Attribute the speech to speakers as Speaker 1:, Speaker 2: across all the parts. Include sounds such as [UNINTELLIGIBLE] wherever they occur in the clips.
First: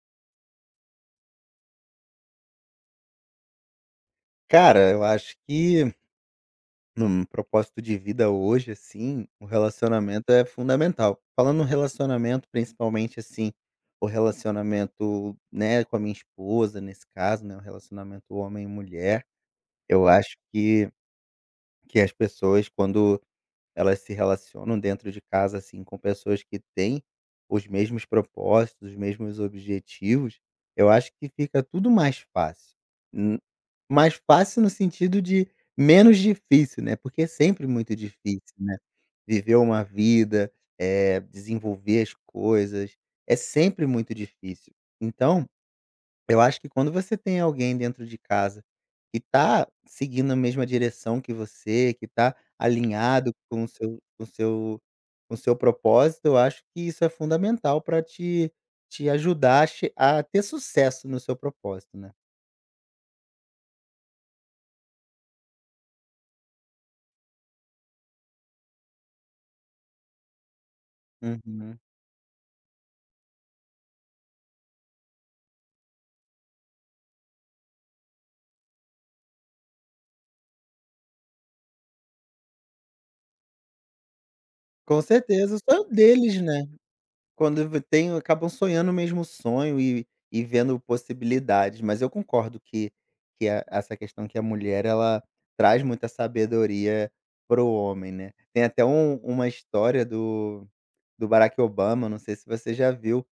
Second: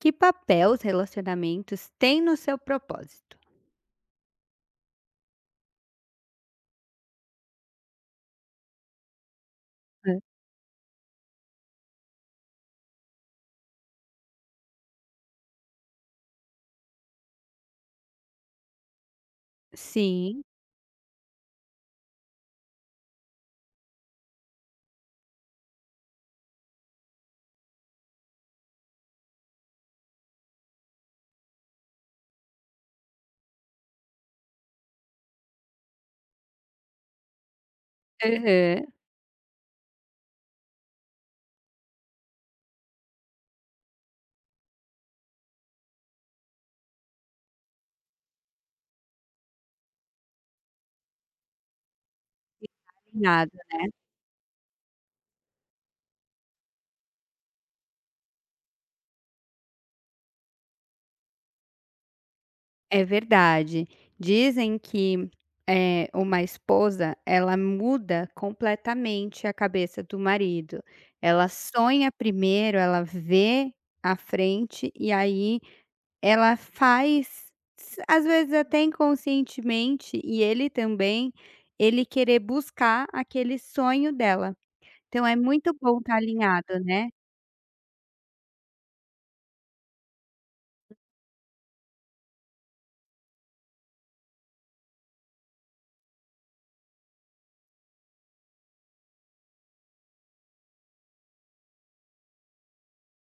Speaker 1: Que papel os relacionamentos têm no seu propósito?
Speaker 2: Cara, eu acho que num propósito de vida hoje, assim, o
Speaker 1: Hã.
Speaker 2: relacionamento é fundamental. Falando no relacionamento, principalmente assim, o relacionamento, né, com a minha esposa, nesse caso, né, o relacionamento homem e mulher, eu acho
Speaker 1: Sim,
Speaker 2: que as pessoas, quando elas se relacionam dentro de casa, assim, com pessoas que têm os mesmos propósitos, os mesmos objetivos, eu acho que fica tudo mais fácil. Hum, Mais fácil no sentido de menos difícil, né, porque é sempre muito difícil, né,
Speaker 1: aham,
Speaker 2: viver uma vida, desenvolver as coisas, é sempre muito difícil. Então eu acho que quando você tem alguém dentro de casa que tá seguindo a mesma direção que você, que tá alinhado
Speaker 1: alinhado.
Speaker 2: com o seu com o seu com o seu propósito, eu acho que isso é fundamental para te ajudar a che a ter sucesso no seu propósito, né.
Speaker 1: É verdade. Dizem que, uma esposa, ela muda completamente a cabeça do marido. Ela
Speaker 2: Uhum.
Speaker 1: sonha primeiro, ela vê à frente e aí ela faz, s às vezes até inconscientemente, e ele também, ele querer buscar aquele sonho dela.
Speaker 2: Com
Speaker 1: Então é
Speaker 2: certeza,
Speaker 1: muito
Speaker 2: só
Speaker 1: bom estar
Speaker 2: deles, né.
Speaker 1: alinhado, né.
Speaker 2: Quando v tem acabam sonhando o mesmo sonho e vendo possibilidades, mas eu concordo que a essa questão que a mulher ela traz muita sabedoria pro homem, né. Tem até uma história do Barack Obama, não sei se você já viu,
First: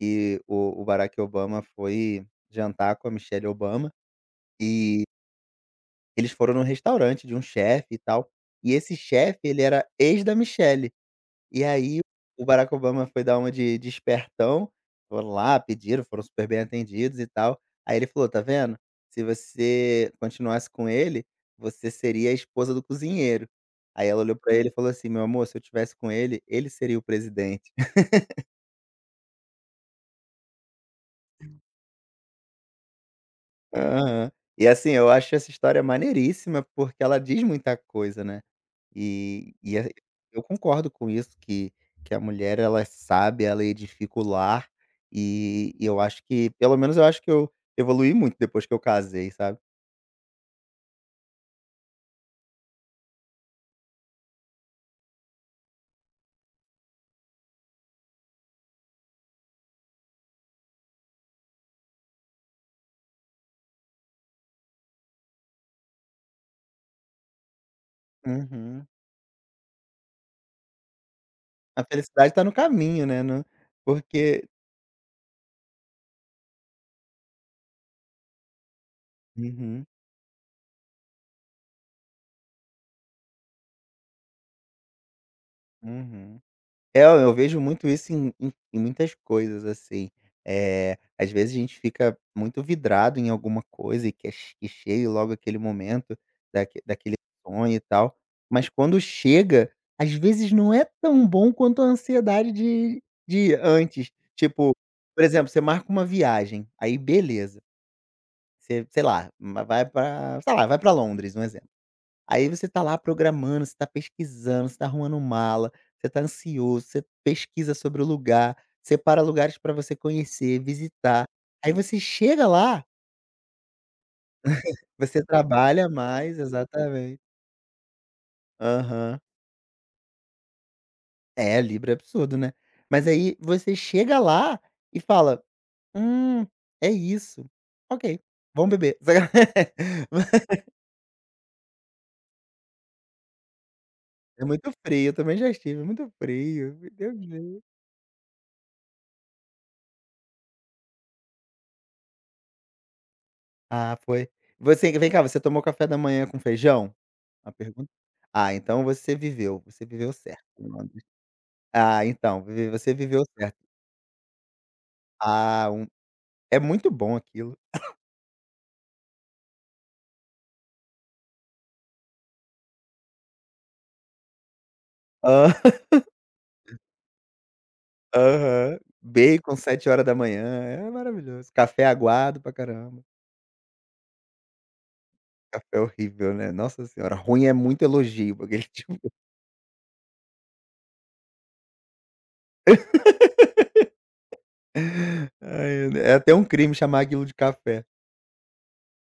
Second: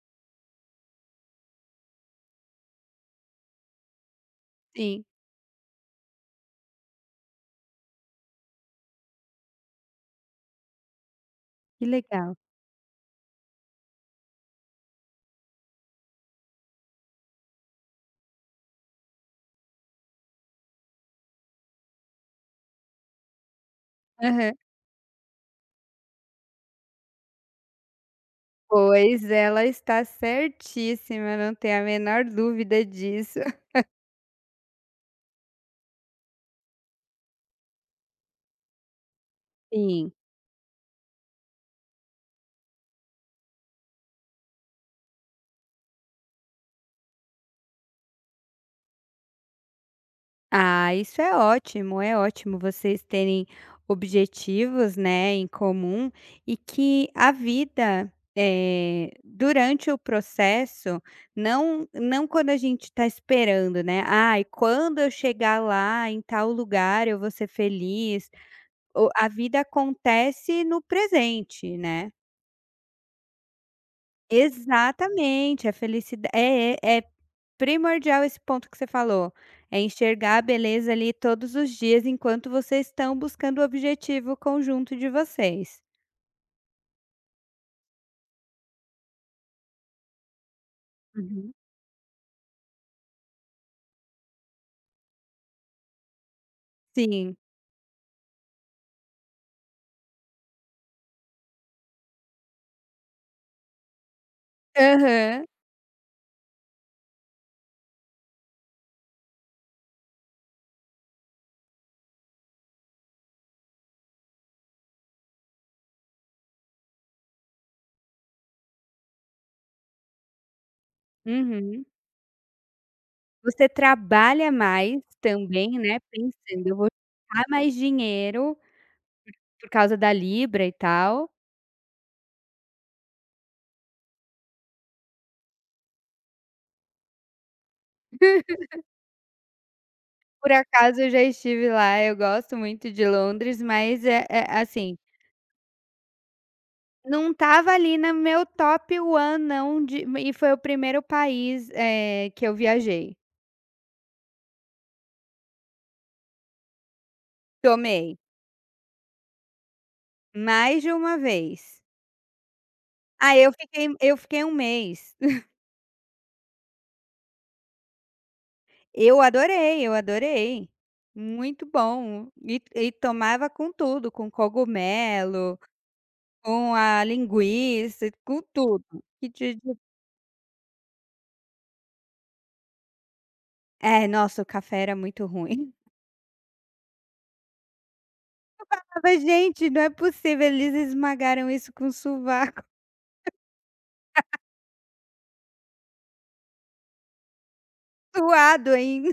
Speaker 2: que o Barack Obama foi jantar com a Michelle Obama, e
Speaker 1: Sim.
Speaker 2: eles foram num restaurante de um chefe e tal, e esse chefe ele era ex da Michelle. E
Speaker 1: Que
Speaker 2: aí
Speaker 1: legal.
Speaker 2: o Barack Obama foi dar uma de espertão, foram lá, pediram, foram super bem atendidos e tal. Aí ele falou: "Tá vendo? Se você continuasse com ele, você seria a esposa do cozinheiro." Aí ela olhou
Speaker 1: Aham.
Speaker 2: pra ele e falou assim: "Meu amor, se eu tivesse com ele, ele seria o presidente."
Speaker 1: Pois ela está certíssima, não tenho a menor dúvida disso.
Speaker 2: Aham. E assim, eu acho essa história maneiríssima, porque ela diz muita coisa, né. E a
Speaker 1: Sim.
Speaker 2: Eu concordo com isso que a mulher ela sabe, ela edifica o lar, e eu acho que, pelo menos eu acho que eu evoluí muito depois que eu casei, sabe.
Speaker 1: Ah, isso é ótimo vocês terem objetivos, né, em comum e que a vida, durante o processo, não quando a gente está esperando, né, "Ai, quando eu chegar lá em tal lugar eu vou ser feliz".
Speaker 2: Uhum.
Speaker 1: O A vida acontece no presente,
Speaker 2: A
Speaker 1: né.
Speaker 2: felicidade tá no caminho, né, no porque
Speaker 1: Exatamente, a felicidade é primordial esse ponto que você falou, é
Speaker 2: Uhum,
Speaker 1: enxergar a beleza ali todos os dias enquanto vocês estão buscando o objetivo conjunto de vocês.
Speaker 2: uhum. É, eu vejo muito isso em muitas coisas, assim. Às
Speaker 1: Uhum.
Speaker 2: vezes a gente fica muito vidrado em alguma coisa e quer che que chegue logo aquele momento daquele
Speaker 1: Sim.
Speaker 2: sonho e tal, mas quando chega, às vezes não é tão bom quanto a ansiedade de antes. Tipo, por
Speaker 1: Aham.
Speaker 2: exemplo, você marca uma viagem, aí beleza, você, sei lá, vai pra Londres, um exemplo. Aí você tá lá programando, você tá pesquisando, você tá arrumando mala, você tá ansioso, você pesquisa sobre o lugar, separa lugares para você conhecer, visitar. Aí
Speaker 1: Uhum.
Speaker 2: você chega lá,
Speaker 1: Você trabalha mais
Speaker 2: você
Speaker 1: também,
Speaker 2: trabalha
Speaker 1: né,
Speaker 2: mais,
Speaker 1: pensando: "Eu vou
Speaker 2: exatamente.
Speaker 1: juntar mais dinheiro
Speaker 2: Aham.
Speaker 1: por causa da libra e tal".
Speaker 2: É, Libra é absurdo, né. Mas aí você chega lá e fala: "Hum, é isso. Ok, vamos beber."
Speaker 1: Por
Speaker 2: [LAUGHS]
Speaker 1: acaso eu já estive lá, eu gosto muito de Londres, mas é
Speaker 2: É muito
Speaker 1: assim.
Speaker 2: frio, eu também já estive, é muito frio, meu Deus do
Speaker 1: Não
Speaker 2: céu.
Speaker 1: estava ali na meu top one não de e foi o primeiro país, que eu viajei.
Speaker 2: Ah, foi. Você vem cá, você tomou café da manhã com feijão? Uma pergunta?
Speaker 1: Tomei
Speaker 2: Ah, então você viveu certo em
Speaker 1: mais de
Speaker 2: Londres.
Speaker 1: uma vez.
Speaker 2: Ah, então, vi você viveu
Speaker 1: Aí eu
Speaker 2: certo.
Speaker 1: fiquei eu fiquei um mês. [LAUGHS]
Speaker 2: Ah, um é muito bom aquilo.
Speaker 1: Eu adorei, eu adorei. Muito bom. E tomava com tudo, com
Speaker 2: Hã.
Speaker 1: cogumelo,
Speaker 2: [LAUGHS]
Speaker 1: com a linguiça, com
Speaker 2: Aham.
Speaker 1: tudo. Que ti
Speaker 2: Bacon
Speaker 1: de
Speaker 2: 7 horas da manhã é maravilhoso. Café aguado pra caramba.
Speaker 1: É, nossa, o café era muito ruim.
Speaker 2: Café horrível, né. Nossa senhora, ruim é muito elogio, porque ele,
Speaker 1: [LAUGHS]
Speaker 2: tipo
Speaker 1: Falava: "Gente, não é possível, eles esmagaram isso com sovaco,
Speaker 2: [LAUGHS] ai, é até um crime chamar aquilo de café.
Speaker 1: [LAUGHS] suado ainda".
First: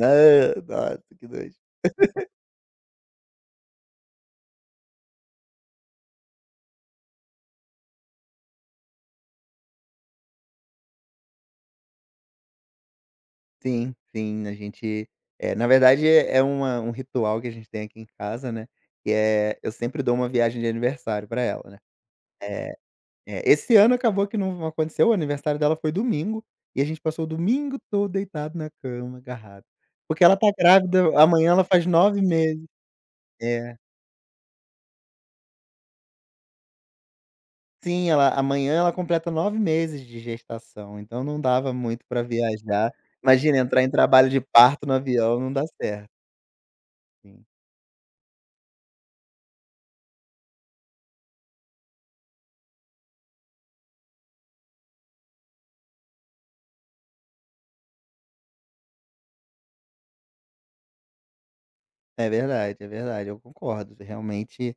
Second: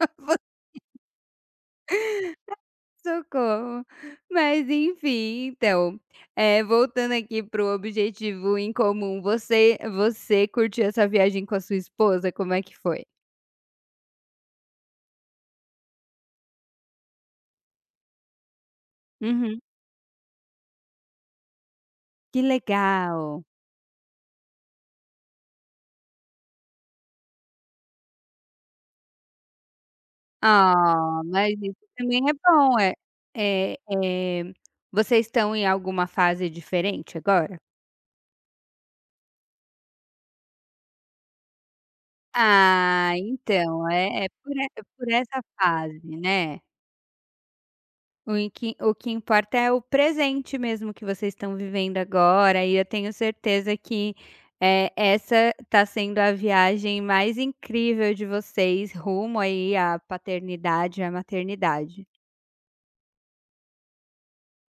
Speaker 2: Ah, nossa, que nojo.
Speaker 1: Socorro. Mas enfim, então, voltando aqui para o objetivo em comum, você curtiu essa viagem com a sua esposa? Como é que foi?
Speaker 2: Sim, sim, na verdade é é uma um ritual que a gente tem aqui em casa, né, que é
Speaker 1: Uhum.
Speaker 2: eu sempre dou uma viagem de aniversário pra ela, né.
Speaker 1: Que
Speaker 2: Eh,
Speaker 1: legal.
Speaker 2: É, esse ano acabou que não aconteceu, o aniversário dela foi domingo, e a gente passou o domingo todo deitado na cama, agarrado. Porque ela tá grávida,
Speaker 1: Ah,
Speaker 2: amanhã
Speaker 1: mas
Speaker 2: ela
Speaker 1: isso
Speaker 2: faz nove
Speaker 1: também é
Speaker 2: meses.
Speaker 1: bom, é. É,
Speaker 2: É.
Speaker 1: vocês estão em alguma fase diferente agora?
Speaker 2: Sim, ela amanhã ela completa 9 meses de gestação, então não dava muito pra viajar.
Speaker 1: Ah,
Speaker 2: Imagina entrar
Speaker 1: então,
Speaker 2: em
Speaker 1: é é
Speaker 2: trabalho de
Speaker 1: por é
Speaker 2: parto no
Speaker 1: por
Speaker 2: avião,
Speaker 1: essa
Speaker 2: não dá certo.
Speaker 1: fase, né? O Em que o que importa é o presente mesmo que vocês estão vivendo agora, e eu tenho certeza que, essa está sendo a viagem mais incrível de vocês rumo aí à paternidade, à maternidade.
Speaker 2: É verdade, eu concordo. Realmente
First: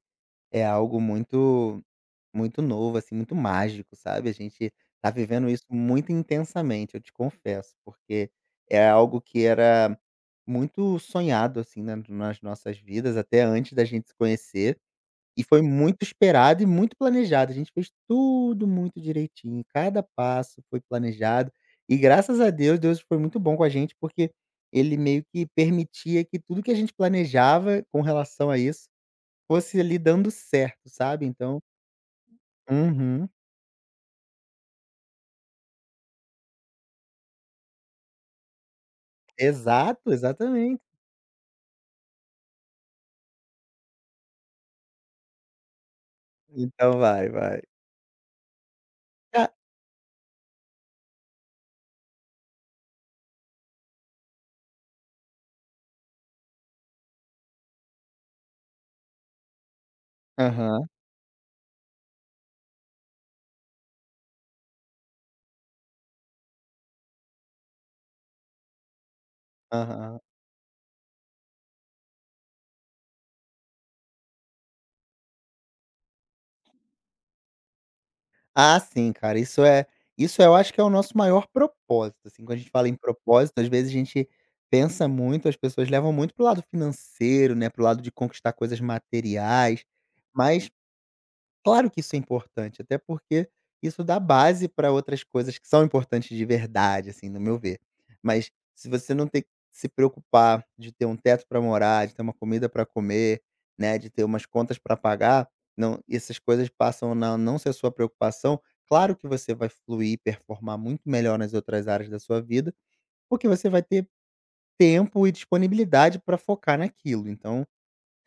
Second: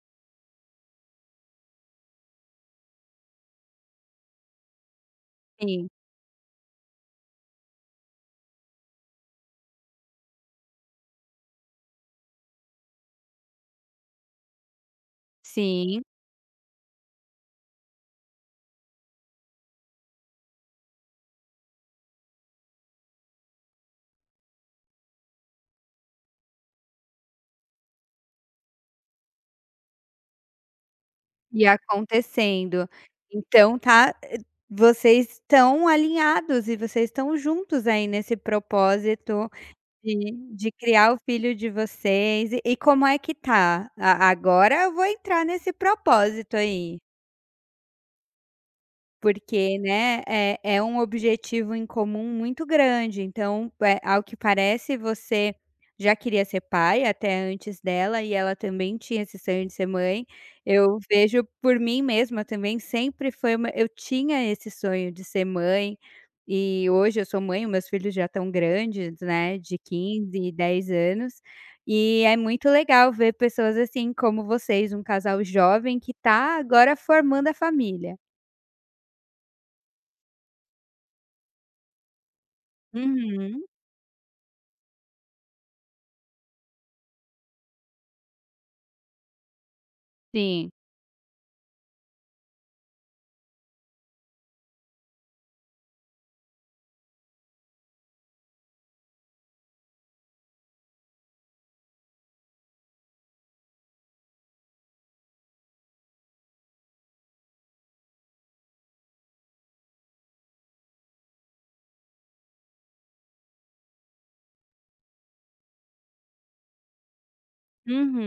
Speaker 2: é algo muito muito novo, assim, muito mágico, sabe. A gente tá vivendo isso
Speaker 1: Sim,
Speaker 2: muito intensamente, eu te confesso, porque é algo que era muito sonhado, assim, né, nas nossas vidas, até antes da gente se conhecer. E foi
Speaker 1: sim,
Speaker 2: muito esperado e muito planejado, a gente fez tudo muito direitinho, cada passo foi planejado, e graças a Deus, Deus foi muito bom com a gente, porque ele meio que permitia que tudo que a gente planejava com relação a isso, fosse ali dando certo, sabe. Então
Speaker 1: e acontecendo.
Speaker 2: Uhum.
Speaker 1: Então tá, vocês estão alinhados e vocês estão juntos aí nesse propósito.
Speaker 2: Exato,
Speaker 1: De
Speaker 2: exatamente.
Speaker 1: criar o filho de vocês. E como é que tá? A Agora eu vou entrar nesse propósito
Speaker 2: Então
Speaker 1: aí.
Speaker 2: vai, vai. Ah
Speaker 1: Porque, né, é um objetivo em comum muito grande, então, ao que parece você já queria ser pai até antes dela e ela também tinha esse sonho de ser mãe.
Speaker 2: Aham,
Speaker 1: Eu vejo por mim mesma também, sempre foi uma, eu tinha esse sonho de ser mãe, e hoje eu sou mãe, meus filhos já estão grandes, né, de
Speaker 2: aham.
Speaker 1: 15 e 10 anos, e é muito legal ver pessoas assim como vocês, um casal jovem que está agora formando a família.
Speaker 2: Ah, sim, cara, isso eu acho que é o nosso maior propósito, assim. Quando a gente fala em propósito,
Speaker 1: Uhum.
Speaker 2: às vezes a gente pensa muito, as pessoas levam muito pro lado financeiro, né, pro lado de conquistar coisas materiais,
Speaker 1: Sim.
Speaker 2: mas claro que isso é importante, até porque isso dá base para outras coisas que são importantes de verdade, assim, no meu ver. Mas se você não tem que se preocupar de ter um teto para morar, de ter uma comida para comer, né, de ter umas contas para pagar, não, essas coisas passam a não ser sua preocupação. Claro que você vai fluir, performar muito melhor nas outras áreas da sua vida, porque você vai ter tempo e disponibilidade para focar naquilo. Então,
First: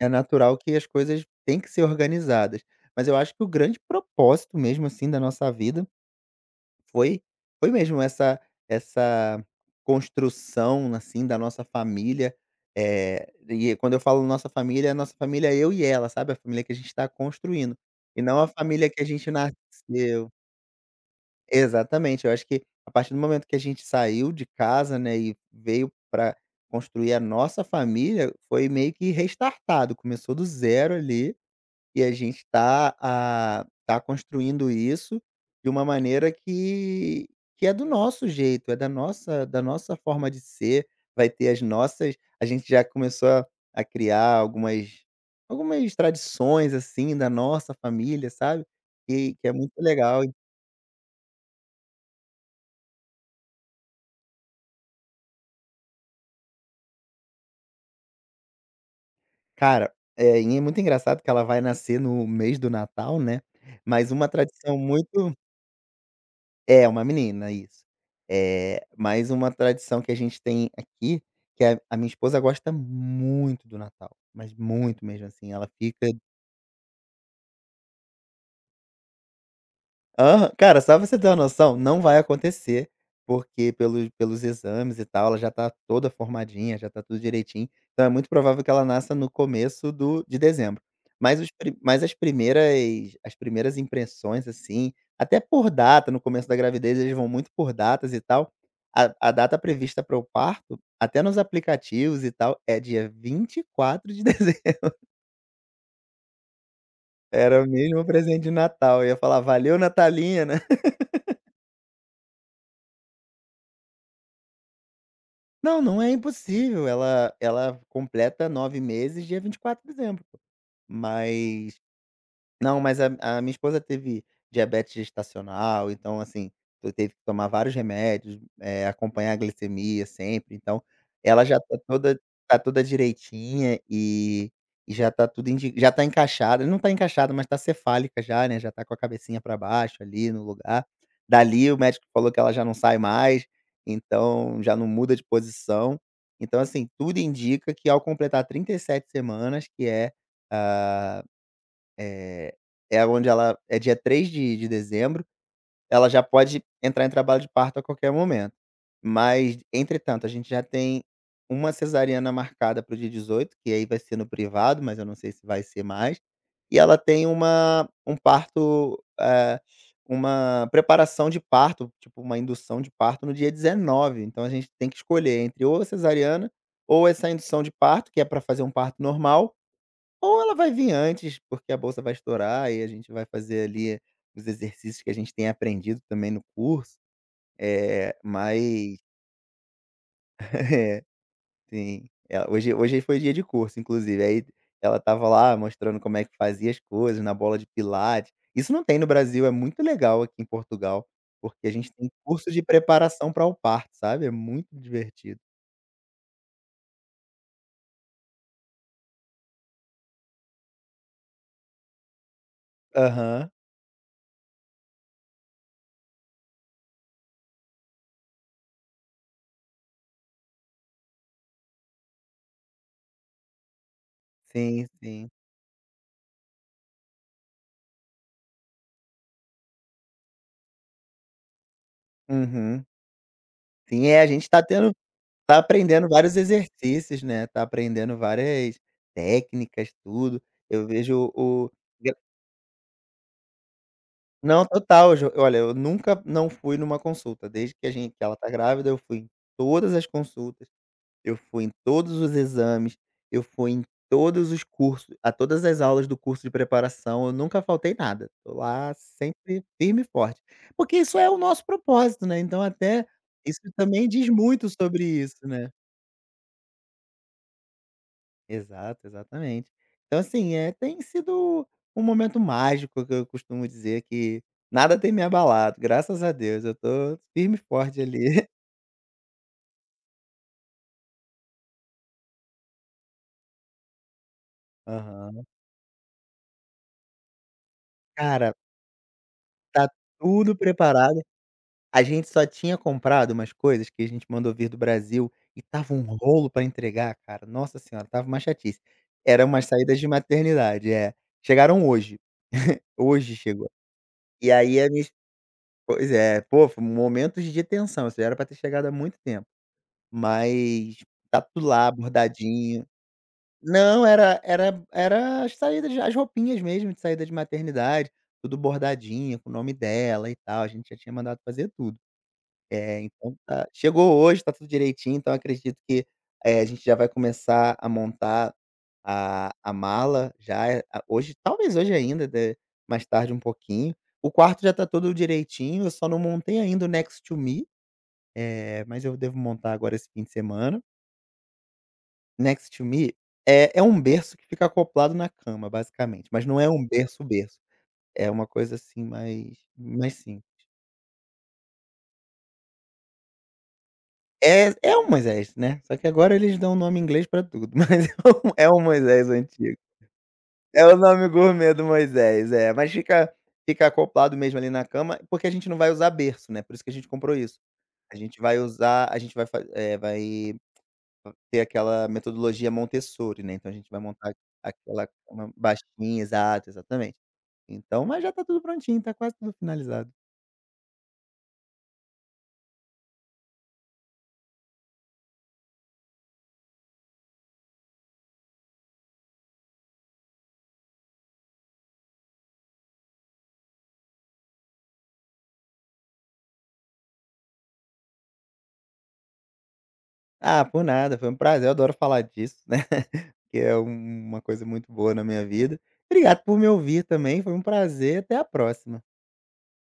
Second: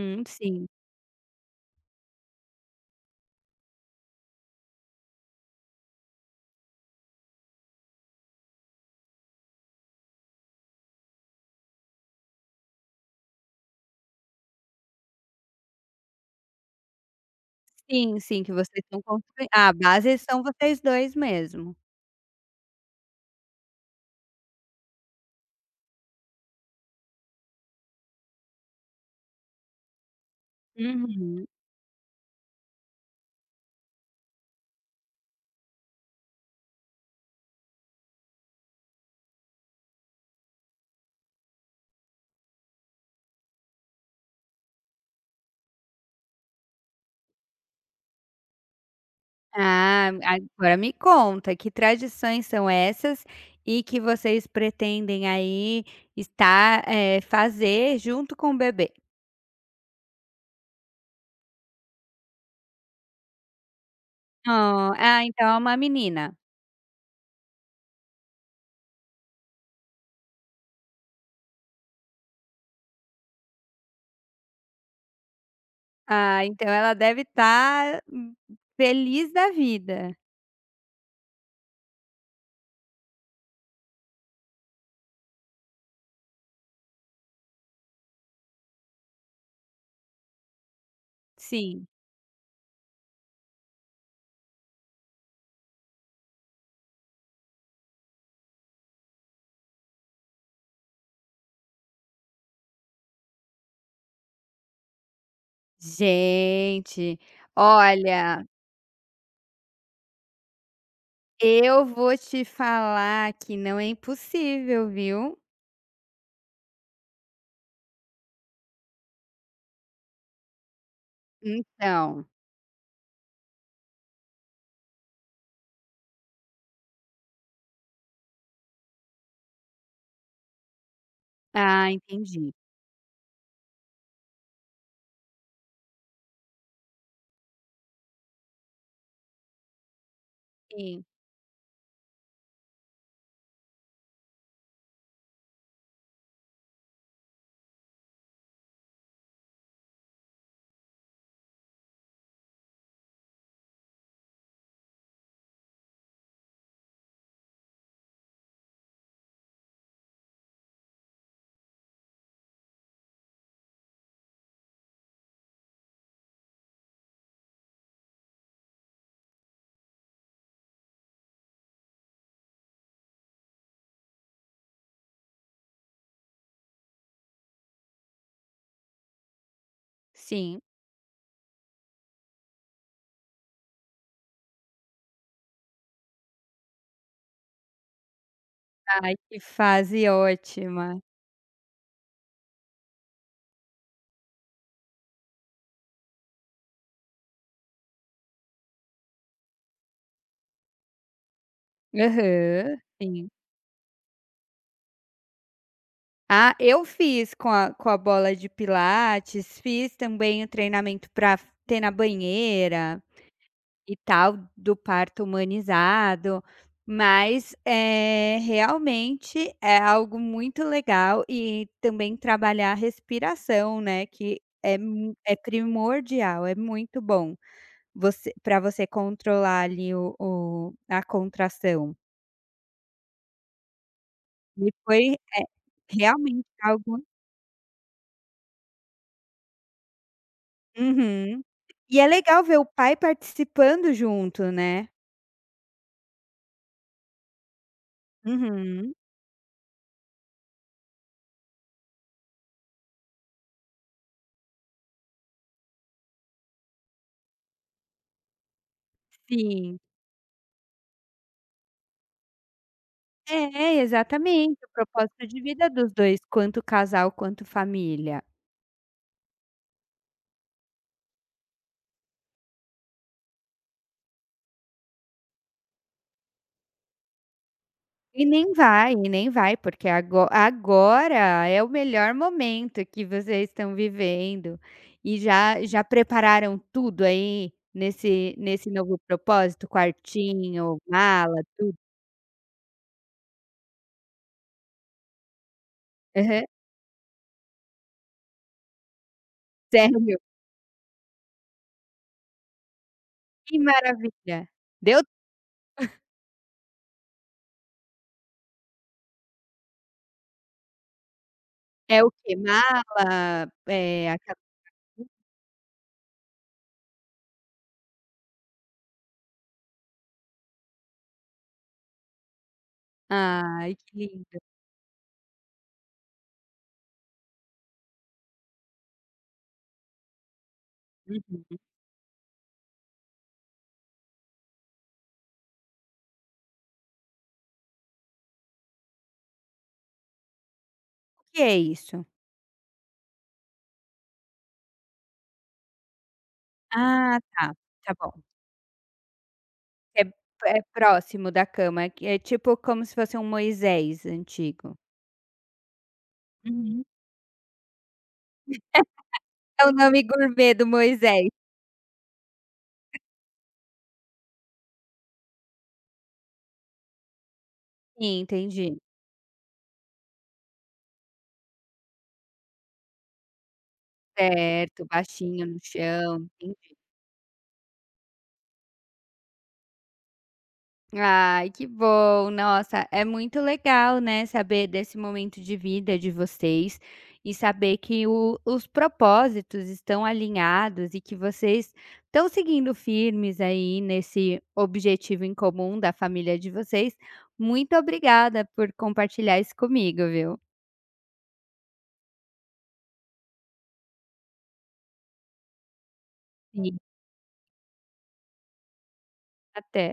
Speaker 2: é natural
Speaker 1: sim.
Speaker 2: que as coisas têm que ser organizadas. Mas eu acho que o grande propósito mesmo, assim, da nossa vida foi foi mesmo essa essa construção, assim, da nossa família. E quando eu falo nossa família, a nossa família é eu e ela, sabe, a família que a gente está construindo,
Speaker 1: Sim,
Speaker 2: e não
Speaker 1: sim,
Speaker 2: a
Speaker 1: que vocês
Speaker 2: família
Speaker 1: estão
Speaker 2: que a gente
Speaker 1: construi a base [UNINTELLIGIBLE]
Speaker 2: nasceu,
Speaker 1: são vocês dois mesmo.
Speaker 2: exatamente. Eu acho que a partir do momento que a gente saiu de casa, né, e veio para construir a nossa família, foi meio que restartado, começou do zero ali,
Speaker 1: Uhum.
Speaker 2: e a gente tá, tá construindo isso de uma maneira que é do nosso jeito, é da nossa forma de ser. Vai ter as nossas A gente já começou a criar algumas tradições, assim, da nossa família, sabe, que é muito
Speaker 1: Ah,
Speaker 2: legal.
Speaker 1: agora me conta, que tradições são essas e que vocês pretendem aí estar, fazer junto com o bebê?
Speaker 2: Cara, e é muito engraçado que ela vai nascer no mês do Natal, né, mas uma tradição
Speaker 1: Oh, ah,
Speaker 2: muito
Speaker 1: então é uma menina.
Speaker 2: É, uma menina, isso. É mais uma tradição que a gente tem aqui, que a minha esposa gosta muito do Natal, mas muito mesmo, assim, ela fica
Speaker 1: Ah, então ela deve estar feliz da vida.
Speaker 2: Aham. Cara, só pra você ter uma noção, não vai acontecer, porque pelos exames e tal, ela já tá toda formadinha, já tá tudo direitinho, então é muito provável que ela nasça no começo do de dezembro. Mas os pri
Speaker 1: Sim.
Speaker 2: mas as primeiras impressões, assim, até por data, no começo da gravidez eles vão muito por datas e tal, a data prevista para o parto, até nos aplicativos e tal, é dia 24 de dezembro. [LAUGHS]
Speaker 1: Gente,
Speaker 2: Era mesmo o presente
Speaker 1: olha.
Speaker 2: de Natal, eu ia falar: "Valeu, Natalina."
Speaker 1: Eu vou te falar que não é impossível, viu.
Speaker 2: Não, não é impossível, ela completa 9 meses dia 24 de dezembro, mas
Speaker 1: Então,
Speaker 2: não, mas a minha esposa teve diabetes gestacional, então assim, eu teve que tomar vários remédios, acompanhar a glicemia sempre, então ela já tá
Speaker 1: ah, entendi.
Speaker 2: toda direitinha, e já tá tudo indi já tá encaixada, não tá encaixada, mas tá cefálica já, né, já tá com a cabecinha para baixo ali no lugar.
Speaker 1: Sim,
Speaker 2: Dali o médico falou que ela já não sai mais, então já não muda de posição. Então assim, tudo indica que, ao completar 37 semanas, que é, ah, eh, é onde ela é dia 3 de dezembro, ela já pode entrar em trabalho de parto a qualquer momento. Mas, entretanto, a gente já tem uma cesariana marcada para o dia 18, que aí vai ser no privado, mas eu não sei se vai ser mais. E ela tem uma um parto, uma preparação de parto, tipo uma indução de parto, no dia 19. Então a gente tem que escolher entre ou a cesariana ou essa indução de parto, que é para fazer um parto normal, ou ela
Speaker 1: sim.
Speaker 2: vai vir antes, porque a bolsa vai estourar, e a gente vai fazer ali os exercícios que a gente tem aprendido também no curso, é mas
Speaker 1: Ai, que fase
Speaker 2: [LAUGHS]
Speaker 1: ótima.
Speaker 2: é, sim. É, hoje foi dia de curso, inclusive, aí ela estava lá mostrando como é que fazia as coisas na bola de pilates. Isso não tem no Brasil, é muito legal aqui em Portugal, porque a gente tem curso de
Speaker 1: Aham, sim.
Speaker 2: preparação para o parto, sabe, é muito divertido.
Speaker 1: Ah, eu fiz com a bola de pilates, fiz também o treinamento para ter na banheira.
Speaker 2: Aham.
Speaker 1: E tal, do parto humanizado, mas, realmente é algo muito legal, e também trabalhar a respiração, né, que é
Speaker 2: Sim,
Speaker 1: mu
Speaker 2: sim.
Speaker 1: é primordial, é muito bom você, para você controlar ali o a contração.
Speaker 2: Uhum. Sim, é, a gente está
Speaker 1: E
Speaker 2: tendo
Speaker 1: foi, é,
Speaker 2: tá aprendendo vários
Speaker 1: realmente algo,
Speaker 2: exercícios, né, tá aprendendo várias técnicas, tudo. Eu vejo
Speaker 1: uhum.
Speaker 2: o
Speaker 1: E é
Speaker 2: eu
Speaker 1: legal ver o pai participando junto,
Speaker 2: Não,
Speaker 1: né.
Speaker 2: total, jo olha, eu nunca não fui numa consulta, desde que a gente que ela tá grávida,
Speaker 1: Uhum,
Speaker 2: eu fui em todas as consultas, eu fui em todos os exames, eu fui em todos os cursos a todas as aulas do curso de preparação, eu nunca faltei nada. Tô lá sempre
Speaker 1: sim.
Speaker 2: firme e forte. Porque isso é o nosso propósito, né, então até isso
Speaker 1: É,
Speaker 2: também diz
Speaker 1: exatamente,
Speaker 2: muito
Speaker 1: o
Speaker 2: sobre
Speaker 1: propósito
Speaker 2: isso,
Speaker 1: de vida
Speaker 2: né.
Speaker 1: dos 2, quanto casal, quanto família.
Speaker 2: Exato, exatamente. Então, assim, tem sido um momento mágico que eu costumo dizer que nada tem me abalado, graças a Deus, eu tô firme e forte ali. [LAUGHS]
Speaker 1: E nem vai, porque agora é o melhor momento que vocês estão vivendo. E
Speaker 2: Aham.
Speaker 1: já prepararam tudo aí, nesse
Speaker 2: Cara,
Speaker 1: nesse novo propósito?
Speaker 2: tá tudo
Speaker 1: Quartinho,
Speaker 2: preparado,
Speaker 1: mala, tudo?
Speaker 2: a gente só tinha comprado umas coisas que a gente mandou vir do Brasil e tava um
Speaker 1: Aham.
Speaker 2: rolo pra entregar, cara, nossa senhora, tava uma chatice. Eram umas saídas de
Speaker 1: Sério?
Speaker 2: maternidade, é. Chegaram hoje, [LAUGHS] hoje
Speaker 1: Que
Speaker 2: chegou.
Speaker 1: maravilha.
Speaker 2: E aí a
Speaker 1: Deu
Speaker 2: minha es pois é, pô, foi momentos de tensão, isso já era pra ter chegado há muito tempo. Mas tá tudo lá
Speaker 1: é o quê?
Speaker 2: bordadinho.
Speaker 1: Mala,
Speaker 2: Não, era
Speaker 1: aquela,
Speaker 2: era era as saídas de as roupinhas mesmo de saída de maternidade, tudo bordadinho, com o nome dela e tal, a gente já tinha mandado fazer tudo. É, então tá,
Speaker 1: ai, que
Speaker 2: chegou
Speaker 1: lindo.
Speaker 2: hoje, tá tudo direitinho, então acredito que, a gente já vai começar a montar a mala já, eh, a hoje,
Speaker 1: Uhum.
Speaker 2: talvez hoje ainda, de mais tarde um pouquinho. O quarto já tá todo direitinho, eu só não montei ainda o Next to Me, mas eu devo montar agora esse fim de semana.
Speaker 1: O que é isso?
Speaker 2: Next to Me é um berço que fica acoplado na cama, basicamente, mas não é um
Speaker 1: Ah,
Speaker 2: berço,
Speaker 1: tá.
Speaker 2: berço.
Speaker 1: Tá bom.
Speaker 2: É uma coisa, assim,
Speaker 1: É
Speaker 2: mais
Speaker 1: É próximo da cama, que é tipo como se fosse um Moisés antigo.
Speaker 2: é o Moisés, né, só que agora eles dão o
Speaker 1: Uhum.
Speaker 2: nome em inglês pra tudo, [LAUGHS] mas é o Moisés
Speaker 1: É o
Speaker 2: antigo.
Speaker 1: nome gourmet do
Speaker 2: É o nome
Speaker 1: Moisés.
Speaker 2: gourmet do Moisés, é, mas fica acoplado mesmo ali na cama, porque a gente não vai usar berço, né, por isso que a gente comprou isso. A
Speaker 1: Sim,
Speaker 2: gente vai
Speaker 1: entendi.
Speaker 2: usar a gente vai fa eh, vai ter aquela metodologia Montessori, né, então a gente vai montar
Speaker 1: Certo,
Speaker 2: aquela
Speaker 1: baixinho
Speaker 2: cama
Speaker 1: no
Speaker 2: baixinha,
Speaker 1: chão.
Speaker 2: exato, exatamente. Então mas já tá tudo prontinho, tá quase tudo finalizado.
Speaker 1: Ai, que bom. Nossa, é muito legal, né, saber desse momento de vida de vocês e saber que os propósitos estão alinhados e que vocês estão seguindo firmes aí nesse objetivo em comum da família de vocês. Muito obrigada por compartilhar isso comigo, viu?
Speaker 2: Ah, por nada, foi um prazer, eu adoro falar disso, né, [LAUGHS] que é uma coisa muito boa na minha vida. Obrigado por me
Speaker 1: Sim.
Speaker 2: ouvir também, foi um prazer, até a próxima.
Speaker 1: Até.